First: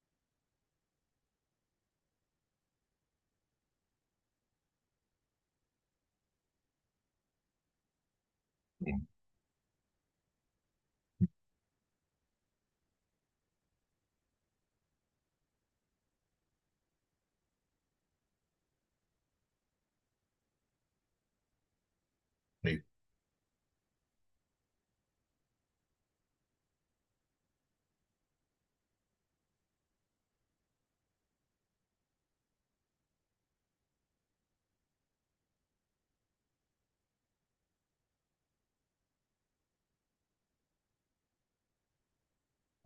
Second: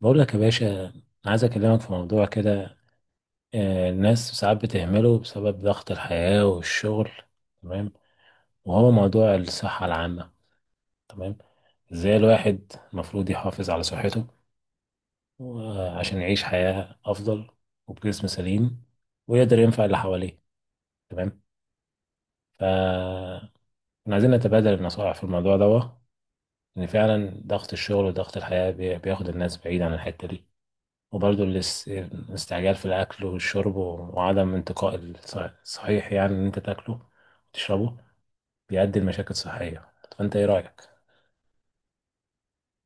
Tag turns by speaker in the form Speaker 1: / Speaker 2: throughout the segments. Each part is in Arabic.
Speaker 1: بقول لك يا باشا، عايز اكلمك في موضوع كده. آه، الناس ساعات بتهمله بسبب ضغط الحياة والشغل، تمام وهو موضوع الصحة العامة. تمام ازاي الواحد المفروض يحافظ على صحته، آه، عشان يعيش حياة افضل وبجسم سليم ويقدر ينفع اللي حواليه. تمام
Speaker 2: أيوة.
Speaker 1: إحنا عايزين نتبادل النصائح في الموضوع ده، لان فعلا ضغط الشغل وضغط الحياة بياخد الناس بعيد عن الحتة دي. وبرضه الاستعجال في الأكل والشرب وعدم انتقاء الصحيح، يعني إن أنت تاكله وتشربه، بيؤدي لمشاكل صحية. فأنت إيه رأيك؟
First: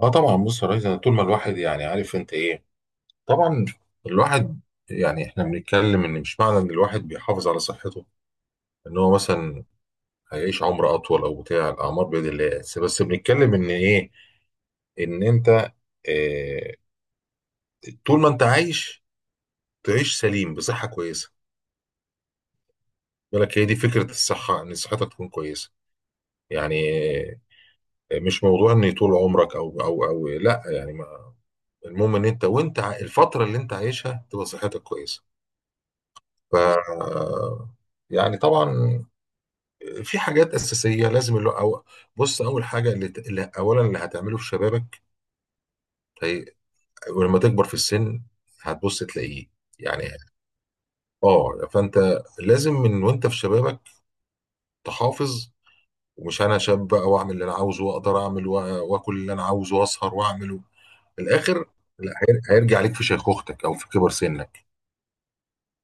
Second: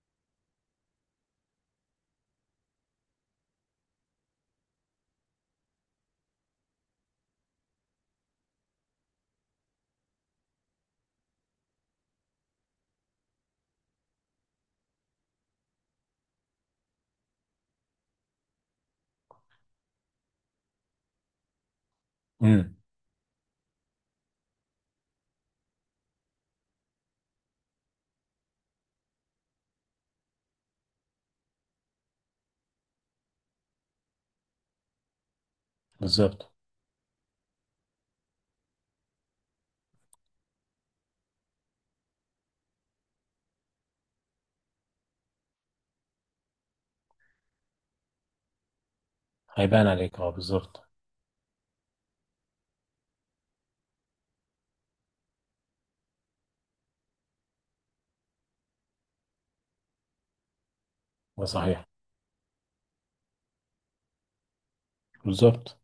Speaker 2: اه، طبعا، بص يا ريس. أنا طول ما الواحد يعني عارف انت ايه. طبعا الواحد يعني احنا بنتكلم ان مش معنى ان الواحد بيحافظ على صحته ان هو مثلا هيعيش عمر اطول، او بتاع، الاعمار بيد الله. بس بنتكلم ان ايه، ان انت، اه طول ما انت عايش تعيش سليم بصحه كويسه.
Speaker 1: امم
Speaker 2: بالك، هي دي فكره الصحه، ان صحتك تكون كويسه. يعني مش موضوع ان طول عمرك، او لا، يعني ما المهم ان انت، وانت الفتره اللي انت عايشها تبقى صحتك كويسه.
Speaker 1: بالظبط.
Speaker 2: ف يعني طبعا في حاجات اساسيه لازم اللي أو بص، اول حاجه اللي اولا هتعمله في شبابك، هي ولما تكبر في السن هتبص تلاقيه.
Speaker 1: هيبان
Speaker 2: يعني
Speaker 1: عليك، اه، بالظبط.
Speaker 2: اه فانت لازم من وانت في شبابك تحافظ. ومش انا شاب بقى واعمل اللي انا عاوزه واقدر اعمل واكل اللي انا عاوزه واسهر واعمله. في
Speaker 1: ده
Speaker 2: الاخر
Speaker 1: صحيح.
Speaker 2: لا، هيرجع عليك في شيخوختك او في كبر سنك.
Speaker 1: بالظبط.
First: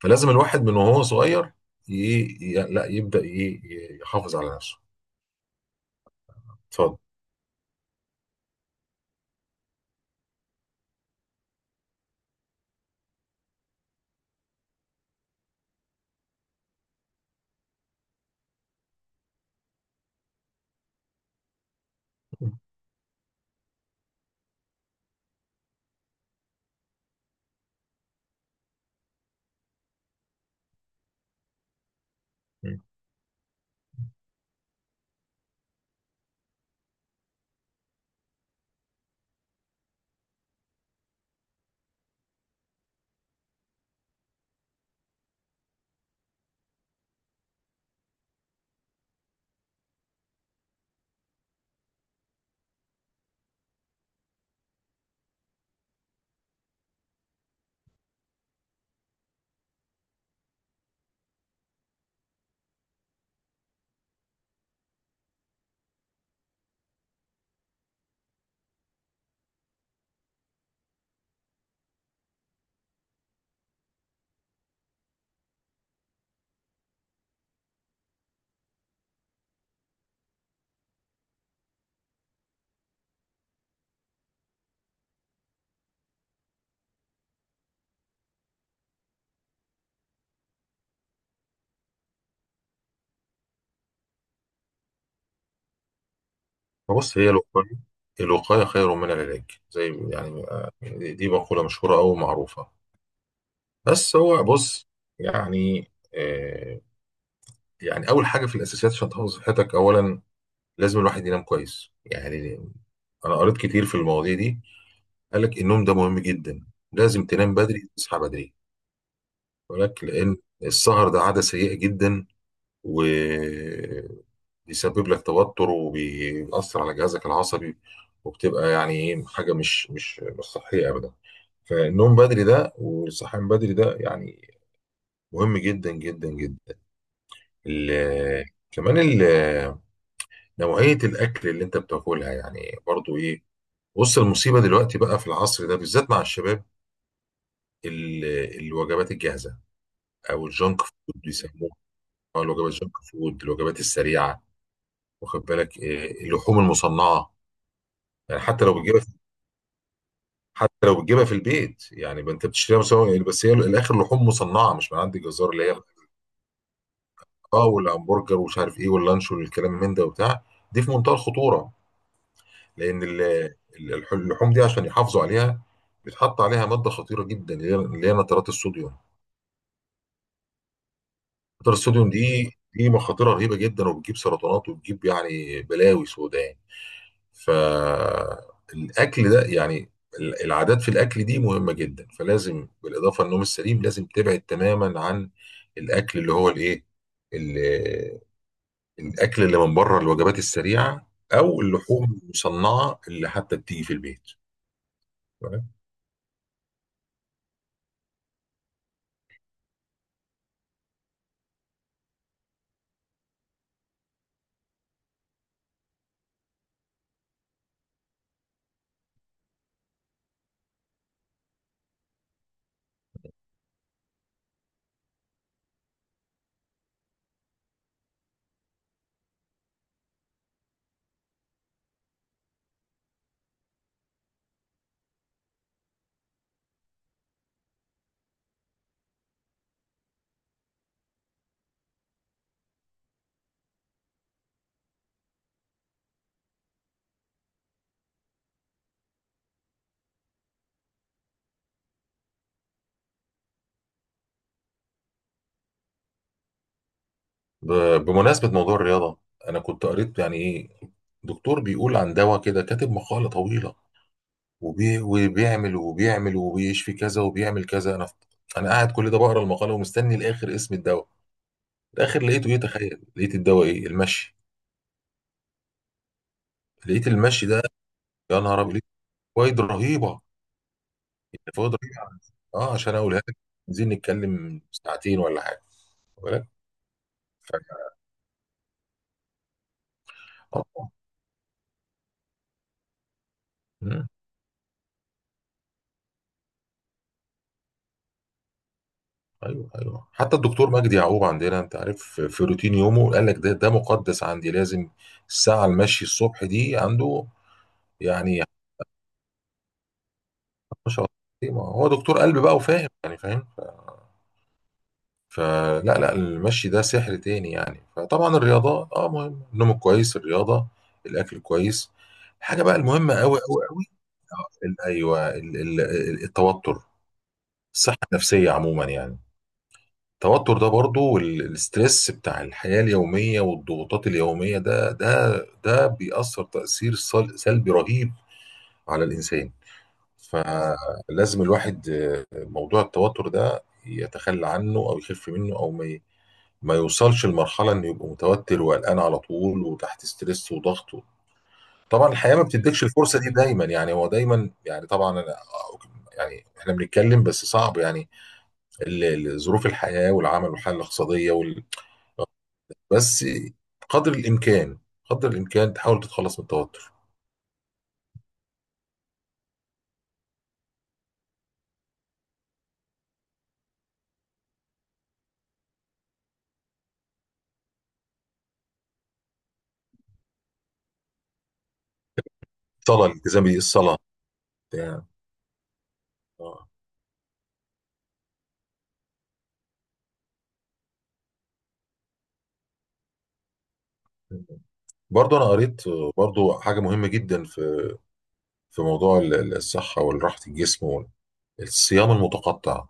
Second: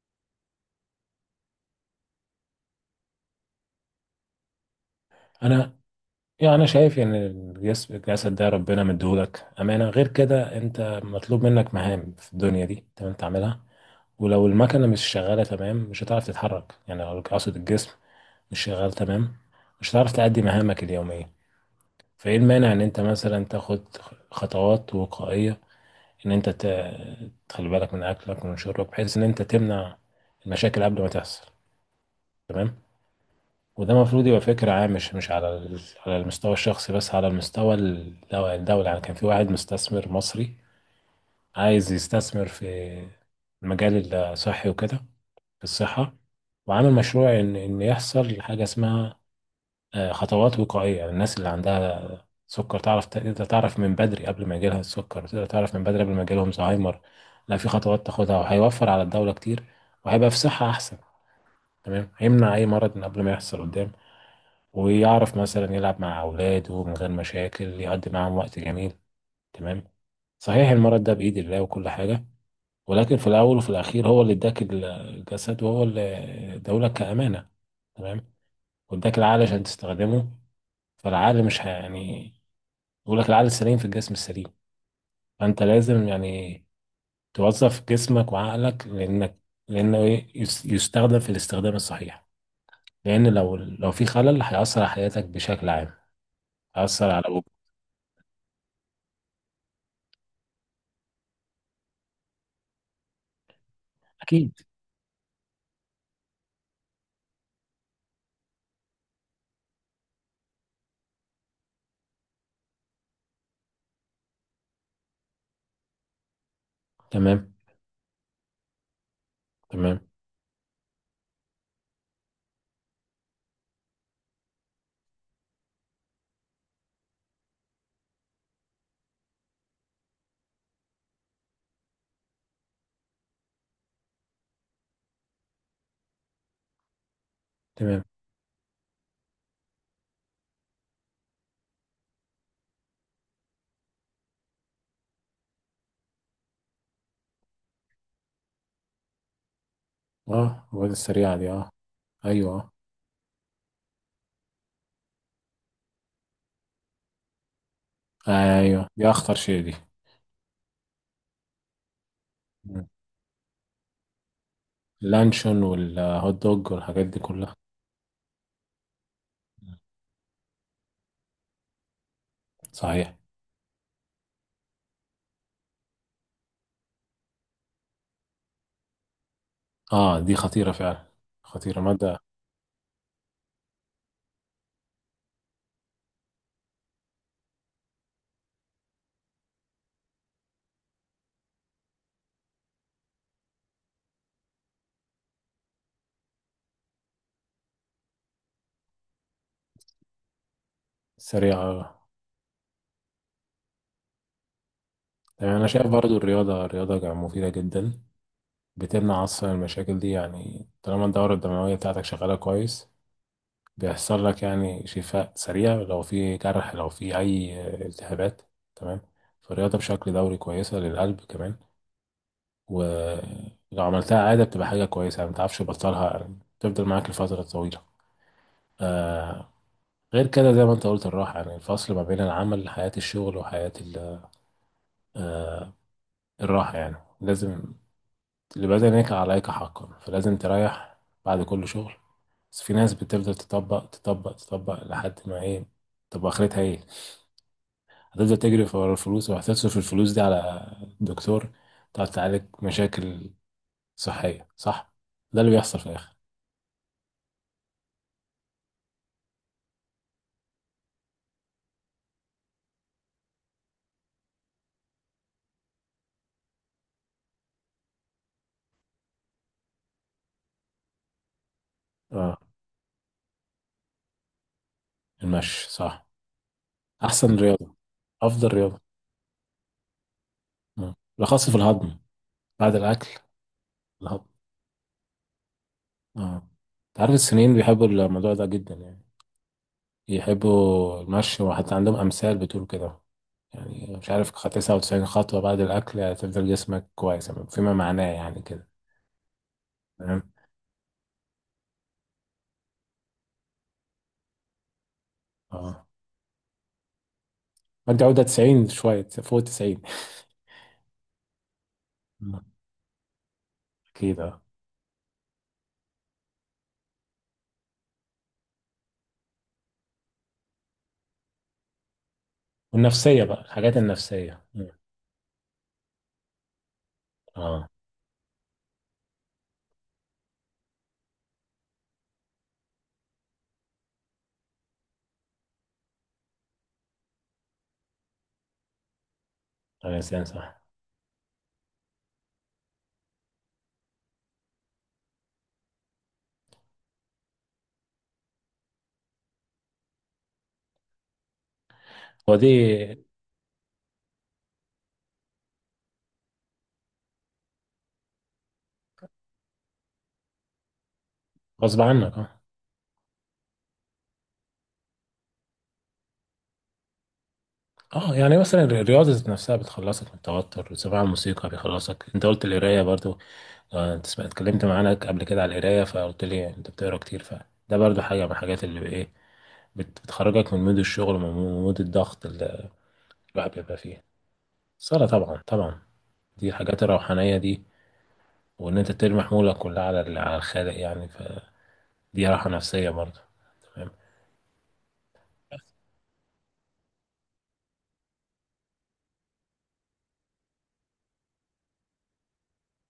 Speaker 2: فلازم الواحد من وهو صغير ي... لا يبدا يحافظ على نفسه.
Speaker 1: أنا يعني أنا
Speaker 2: اتفضل.
Speaker 1: شايف إن الجسد ده ربنا مديهولك أمانة، غير كده أنت مطلوب منك مهام في الدنيا دي تمام تعملها. ولو المكنة مش شغالة تمام، مش هتعرف تتحرك، يعني لو أقصد الجسم مش شغال تمام، مش هتعرف تأدي مهامك اليومية. فايه المانع ان انت مثلا تاخد خطوات وقائية، ان انت تخلي بالك من اكلك ومن شربك بحيث ان انت تمنع المشاكل قبل ما تحصل.
Speaker 2: مم.
Speaker 1: تمام وده المفروض يبقى فكرة عامة، مش مش على على المستوى الشخصي بس، على المستوى الدولي. يعني كان في واحد مستثمر مصري عايز يستثمر في المجال الصحي وكده، في الصحة، وعامل مشروع ان يحصل حاجة اسمها آه، خطوات وقائية. يعني الناس اللي عندها سكر تعرف، تقدر تعرف من بدري قبل ما يجيلها السكر، تقدر تعرف من بدري قبل ما يجيلهم زهايمر. لا، في خطوات تاخدها، وهيوفر على الدولة كتير وهيبقى في صحة أحسن. تمام هيمنع أي مرض من قبل ما يحصل قدام، ويعرف مثلا يلعب مع أولاده من غير مشاكل، يقضي معاهم وقت جميل. تمام صحيح، المرض ده بإيد الله وكل حاجة، ولكن في الأول وفي الأخير هو اللي اداك الجسد، وهو اللي اداهولك كأمانة، تمام واداك العقل عشان تستخدمه. فالعقل مش ه- يعني بيقول لك العقل السليم في الجسم السليم. فانت لازم يعني توظف جسمك وعقلك، لانك لانه إيه؟ يستخدم في الاستخدام الصحيح. لان لو لو في خلل، هيأثر على حياتك بشكل عام، هيأثر
Speaker 2: فبص،
Speaker 1: على
Speaker 2: هي
Speaker 1: أبوك.
Speaker 2: الوقاية. الوقاية خير من العلاج، زي يعني دي مقولة مشهورة أو معروفة. بس هو
Speaker 1: اكيد.
Speaker 2: بص، يعني أول حاجة في الأساسيات عشان تحافظ على صحتك، أولا لازم الواحد ينام كويس. يعني أنا قريت كتير في المواضيع دي، قال لك النوم ده مهم جدا. لازم
Speaker 1: تمام،
Speaker 2: تنام بدري تصحى بدري.
Speaker 1: تمام،
Speaker 2: ولكن لأن السهر ده عادة سيئة جدا، و بيسبب لك توتر وبيأثر على جهازك العصبي. وبتبقى يعني ايه، حاجه مش صحيه ابدا. فالنوم بدري ده والصحيان بدري ده يعني مهم جدا جدا جدا.
Speaker 1: تمام.
Speaker 2: ال- كمان نوعيه الاكل اللي انت بتاكلها، يعني برضو ايه. بص المصيبه دلوقتي بقى في العصر ده بالذات مع الشباب، ال- الوجبات الجاهزه، او
Speaker 1: اه،
Speaker 2: الجانك
Speaker 1: الواد
Speaker 2: فود
Speaker 1: السريعة دي، اه.
Speaker 2: بيسموها، أو
Speaker 1: ايوه.
Speaker 2: الوجبات الجانك فود، الوجبات السريعه. واخد بالك إيه، اللحوم المصنعه. يعني
Speaker 1: آه.
Speaker 2: حتى لو
Speaker 1: ايوه
Speaker 2: بتجيبها،
Speaker 1: دي اخطر شيء دي.
Speaker 2: حتى لو بتجيبها في البيت، يعني انت بتشتريها
Speaker 1: مم.
Speaker 2: مسوي يعني، بس هي الاخر لحوم مصنعه مش من عند الجزار
Speaker 1: اللانشون
Speaker 2: اللي هي.
Speaker 1: والهوت دوج والحاجات دي كلها.
Speaker 2: اه، والهمبرجر ومش عارف ايه، واللانش والكلام من ده وبتاع، دي في منتهى الخطوره. لان
Speaker 1: صحيح.
Speaker 2: اللحوم دي عشان يحافظوا عليها بيتحط عليها ماده خطيره جدا، اللي هي نترات الصوديوم.
Speaker 1: اه، دي خطيرة فعلا.
Speaker 2: نترات
Speaker 1: خطيرة
Speaker 2: الصوديوم
Speaker 1: مادة.
Speaker 2: دي مخاطرها رهيبه جدا، وبتجيب سرطانات وبتجيب يعني بلاوي سوداء. فالاكل ده يعني العادات في الاكل دي مهمه جدا. فلازم بالاضافه للنوم السليم لازم تبعد تماما عن الاكل اللي هو الايه، ال- الاكل اللي من بره، الوجبات السريعه او
Speaker 1: سريعة. آه.
Speaker 2: اللحوم المصنعه اللي حتى بتيجي في البيت.
Speaker 1: تمام،
Speaker 2: تمام؟
Speaker 1: انا شايف برضو الرياضة، الرياضة مفيدة جدا. بتمنع أصلا المشاكل دي، يعني طالما الدورة الدموية بتاعتك شغالة كويس، بيحصل لك يعني شفاء سريع لو في جرح، لو في أي التهابات. تمام فالرياضة بشكل دوري كويسة للقلب كمان، ولو عملتها عادة بتبقى حاجة كويسة، يعني متعرفش تبطلها، يعني تفضل معاك لفترة طويلة. آه غير كده زي ما انت قلت، الراحة، يعني الفصل ما بين العمل، حياة الشغل وحياة الراحة. يعني لازم، لبدنك عليك حقا، فلازم تريح بعد كل شغل. بس في ناس بتفضل تطبق تطبق تطبق لحد ما ايه، طب اخرتها ايه؟ هتفضل تجري ورا الفلوس، وهتصرف الفلوس دي على دكتور، تقعد تعالج مشاكل صحية، صح؟ ده اللي بيحصل في الاخر.
Speaker 2: بمناسبه موضوع الرياضه، انا كنت قريت يعني ايه، دكتور بيقول عن دواء كده، كاتب مقاله طويله وبيعمل وبيشفي كذا وبيعمل كذا. انا قاعد كل ده بقرا المقاله ومستني لاخر اسم الدواء، في الاخر لقيته
Speaker 1: اه،
Speaker 2: ايه، تخيل، لقيت الدواء ايه، المشي.
Speaker 1: المشي صح،
Speaker 2: لقيت
Speaker 1: احسن
Speaker 2: المشي ده،
Speaker 1: رياضة،
Speaker 2: يا
Speaker 1: افضل
Speaker 2: نهار ابيض،
Speaker 1: رياضة.
Speaker 2: لقيت فوائد رهيبه.
Speaker 1: آه.
Speaker 2: يعني
Speaker 1: بالاخص في
Speaker 2: فوائد
Speaker 1: الهضم،
Speaker 2: رهيبه، اه،
Speaker 1: بعد
Speaker 2: عشان
Speaker 1: الاكل.
Speaker 2: اقولها لك عايزين
Speaker 1: الهضم،
Speaker 2: نتكلم ساعتين ولا حاجه. واخد
Speaker 1: اه.
Speaker 2: بالك؟
Speaker 1: انت عارف
Speaker 2: ف-
Speaker 1: الصينيين بيحبوا الموضوع ده جدا، يعني
Speaker 2: آه. آه.
Speaker 1: يحبوا المشي، وحتى عندهم أمثال بتقول كده، يعني
Speaker 2: مم.
Speaker 1: مش عارف 99 خطوة بعد الأكل هتفضل جسمك كويس فيما معناه يعني كده.
Speaker 2: ايوه ايوه،
Speaker 1: تمام.
Speaker 2: حتى الدكتور مجدي يعقوب عندنا، انت عارف، في روتين يومه قال لك ده مقدس عندي، لازم الساعه
Speaker 1: اه،
Speaker 2: المشي الصبح دي عنده.
Speaker 1: أنت عودة
Speaker 2: يعني
Speaker 1: 90، شوية فوق 90.
Speaker 2: ما شاء الله، ما هو دكتور قلب
Speaker 1: مم.
Speaker 2: بقى وفاهم يعني فاهم.
Speaker 1: أكيد اه.
Speaker 2: فلا لا المشي ده سحر تاني يعني. فطبعا الرياضة اه، مهم النوم الكويس، الرياضة، الأكل الكويس. حاجة بقى المهمة
Speaker 1: والنفسية
Speaker 2: أوي
Speaker 1: بقى
Speaker 2: أوي
Speaker 1: الحاجات
Speaker 2: أوي،
Speaker 1: النفسية. مم.
Speaker 2: أيوه، التوتر،
Speaker 1: اه.
Speaker 2: الصحة النفسية عموما يعني. التوتر ده برضو، والستريس بتاع الحياة اليومية والضغوطات اليومية ده، بيأثر تأثير سلبي رهيب على الإنسان.
Speaker 1: الإنسان صح.
Speaker 2: فلازم الواحد موضوع التوتر ده يتخلى عنه أو يخف منه، أو ما يوصلش لمرحلة انه يبقى متوتر وقلقان على طول وتحت ستريس وضغط. طبعا الحياة ما بتديكش
Speaker 1: ودي
Speaker 2: الفرصة دي دايما، يعني هو دايما يعني طبعا أنا، يعني احنا بنتكلم بس صعب، يعني ظروف الحياة والعمل والحالة الاقتصادية
Speaker 1: غصب عنك، اه.
Speaker 2: بس، قدر الامكان قدر الامكان تحاول تتخلص من التوتر.
Speaker 1: اه، يعني مثلا الرياضة ذات نفسها بتخلصك من التوتر، سماع الموسيقى بيخلصك، انت قلت القراية برضو. آه، انت سمعت اتكلمت معانا قبل كده على القرايه، فقلت لي انت بتقرا كتير، فده برضو حاجه من الحاجات اللي ايه، بتخرجك من مود الشغل ومن مود الضغط اللي
Speaker 2: الصلاة، الالتزام
Speaker 1: الواحد بيبقى
Speaker 2: بالصلاة،
Speaker 1: فيه. الصلاه
Speaker 2: يعني
Speaker 1: طبعا طبعا، دي
Speaker 2: آه.
Speaker 1: الحاجات الروحانيه دي. وان انت ترمي حمولك كلها على على الخالق، يعني فدي راحه نفسيه برضو. تمام.
Speaker 2: برضه انا قريت، برضه حاجة مهمة جدا في موضوع الصحة والراحة الجسم، والصيام المتقطع،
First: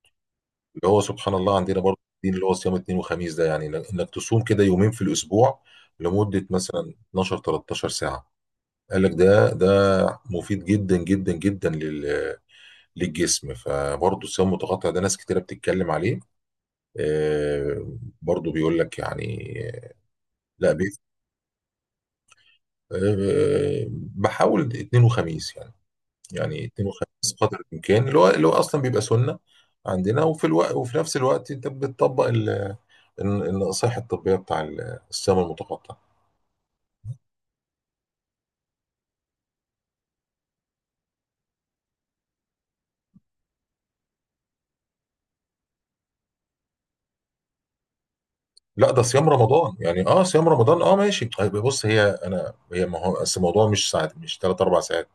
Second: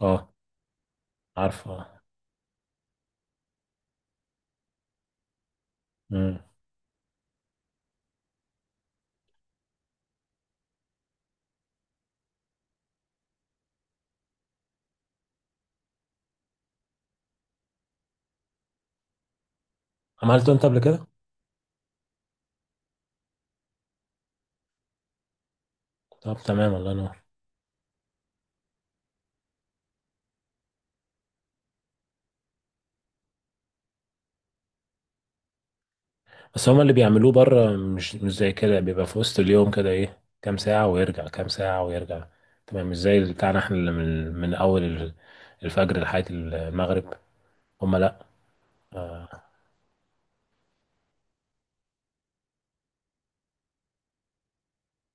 Speaker 1: اه.
Speaker 2: اللي هو سبحان الله عندنا
Speaker 1: عارفه.
Speaker 2: برضه الدين، اللي هو صيام اثنين وخميس ده، يعني إنك تصوم كده يومين في الأسبوع
Speaker 1: امم
Speaker 2: لمدة مثلا 12 13 ساعة. قال لك ده مفيد جدا جدا جدا للجسم. فبرضه الصيام المتقطع ده ناس كتيرة بتتكلم عليه. برضه بيقول لك يعني.
Speaker 1: عملته انت
Speaker 2: لا،
Speaker 1: قبل كده؟
Speaker 2: آه، بحاول اثنين وخميس يعني.
Speaker 1: طب
Speaker 2: يعني
Speaker 1: تمام،
Speaker 2: اثنين
Speaker 1: الله ينور.
Speaker 2: وخميس قدر الامكان، اللي هو اصلا بيبقى سنه عندنا، وفي الوقت، وفي نفس الوقت انت بتطبق النصائح الطبيه بتاع الصيام المتقطع.
Speaker 1: بس هما اللي بيعملوه بره مش مش زي كده، بيبقى في وسط اليوم كده ايه، كام ساعة ويرجع كام ساعة ويرجع. تمام، مش زي اللي بتاعنا احنا، اللي من من اول الفجر لحد المغرب. هما لا.
Speaker 2: لا، ده صيام رمضان يعني. اه صيام رمضان، اه ماشي طيب بص، هي انا هي ما هو اصل الموضوع مش ساعات، مش ثلاث اربع ساعات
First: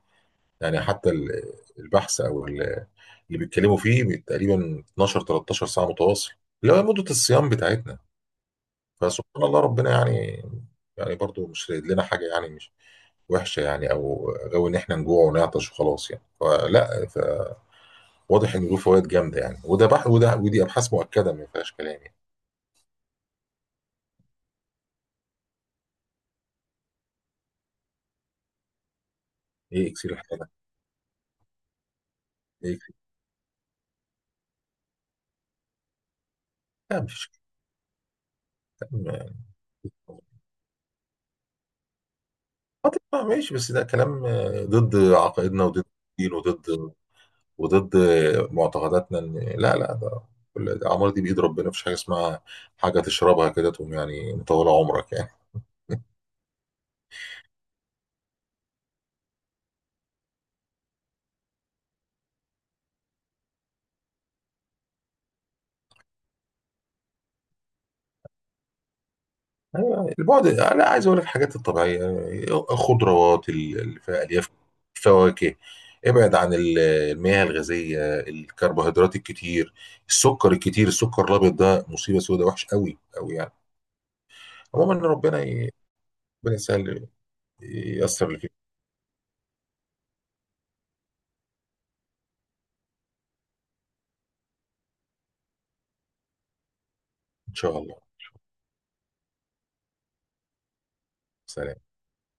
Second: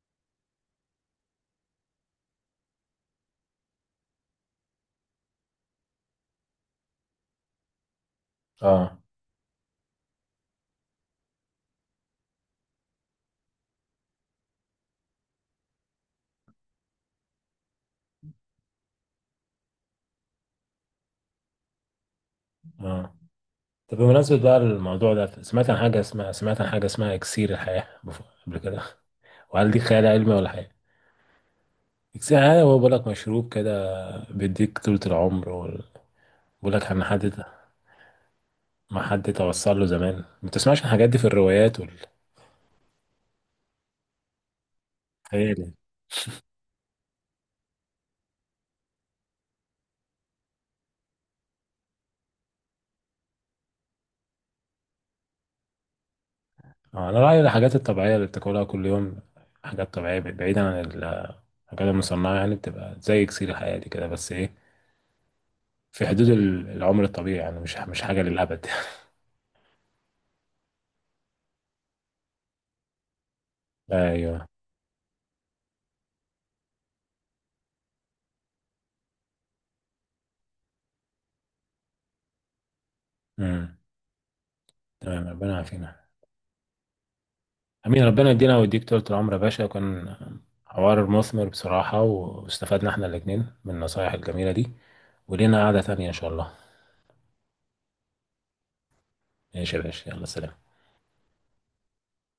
Speaker 2: يعني، حتى البحث او اللي بيتكلموا فيه تقريبا 12 13 ساعه متواصل، اللي هو مده الصيام بتاعتنا.
Speaker 1: اه،
Speaker 2: فسبحان الله ربنا يعني، يعني برضو مش رايد لنا حاجه، يعني مش وحشه يعني، او جو ان احنا نجوع ونعطش وخلاص يعني. فلا، واضح ان له فوائد جامده يعني. وده ودي ابحاث مؤكده ما فيهاش كلام يعني.
Speaker 1: اه. طب بمناسبة بقى الموضوع ده، سمعت عن حاجة اسمها، سمعت عن حاجة اسمها اكسير الحياة قبل كده، وهل دي
Speaker 2: ايه
Speaker 1: خيال
Speaker 2: اكسير
Speaker 1: علمي
Speaker 2: الحياه
Speaker 1: ولا
Speaker 2: ده؟
Speaker 1: حاجة؟ اكسير الحياة
Speaker 2: ايه
Speaker 1: هو بيقول
Speaker 2: اكسير
Speaker 1: لك مشروب كده بيديك طولة العمر بيقول لك
Speaker 2: لا،
Speaker 1: ان حد،
Speaker 2: مفيش
Speaker 1: ما
Speaker 2: كلام
Speaker 1: حد
Speaker 2: يعني.
Speaker 1: توصل له زمان، ما بتسمعش عن الحاجات دي في الروايات والخيال
Speaker 2: آه، طبعا ماشي، بس ده كلام ضد عقائدنا
Speaker 1: يعني؟
Speaker 2: وضد الدين وضد، معتقداتنا. لا لا، ده الأعمار دي بإيد ربنا. مفيش حاجة اسمها حاجة تشربها كده تقوم يعني مطولة عمرك يعني.
Speaker 1: آه، انا رايي الحاجات الطبيعيه اللي بتاكلها كل يوم، حاجات طبيعيه بعيدا عن الحاجات المصنعه، يعني بتبقى زي اكسير حياتي كده، بس ايه، في حدود العمر الطبيعي، يعني مش مش حاجه للابد.
Speaker 2: البعد، انا عايز اقول لك الحاجات الطبيعيه، الخضروات اللي فيها
Speaker 1: ايوه.
Speaker 2: الياف، فواكه. ابعد عن المياه الغازيه، الكربوهيدرات الكتير، السكر الكتير. السكر الابيض ده مصيبه سوداء، وحش قوي قوي يعني.
Speaker 1: امم.
Speaker 2: عموما
Speaker 1: تمام،
Speaker 2: ربنا
Speaker 1: ربنا يعافينا.
Speaker 2: ربنا يسهل
Speaker 1: امين،
Speaker 2: ييسر
Speaker 1: ربنا
Speaker 2: اللي
Speaker 1: يدينا
Speaker 2: فيه.
Speaker 1: ويديك طول العمر يا باشا. كان حوار مثمر بصراحه، واستفدنا احنا الاثنين من النصايح الجميله دي، ولينا قعده ثانيه ان شاء الله.
Speaker 2: ان شاء الله.
Speaker 1: ماشي يا باشا، يلا سلام.
Speaker 2: سلام.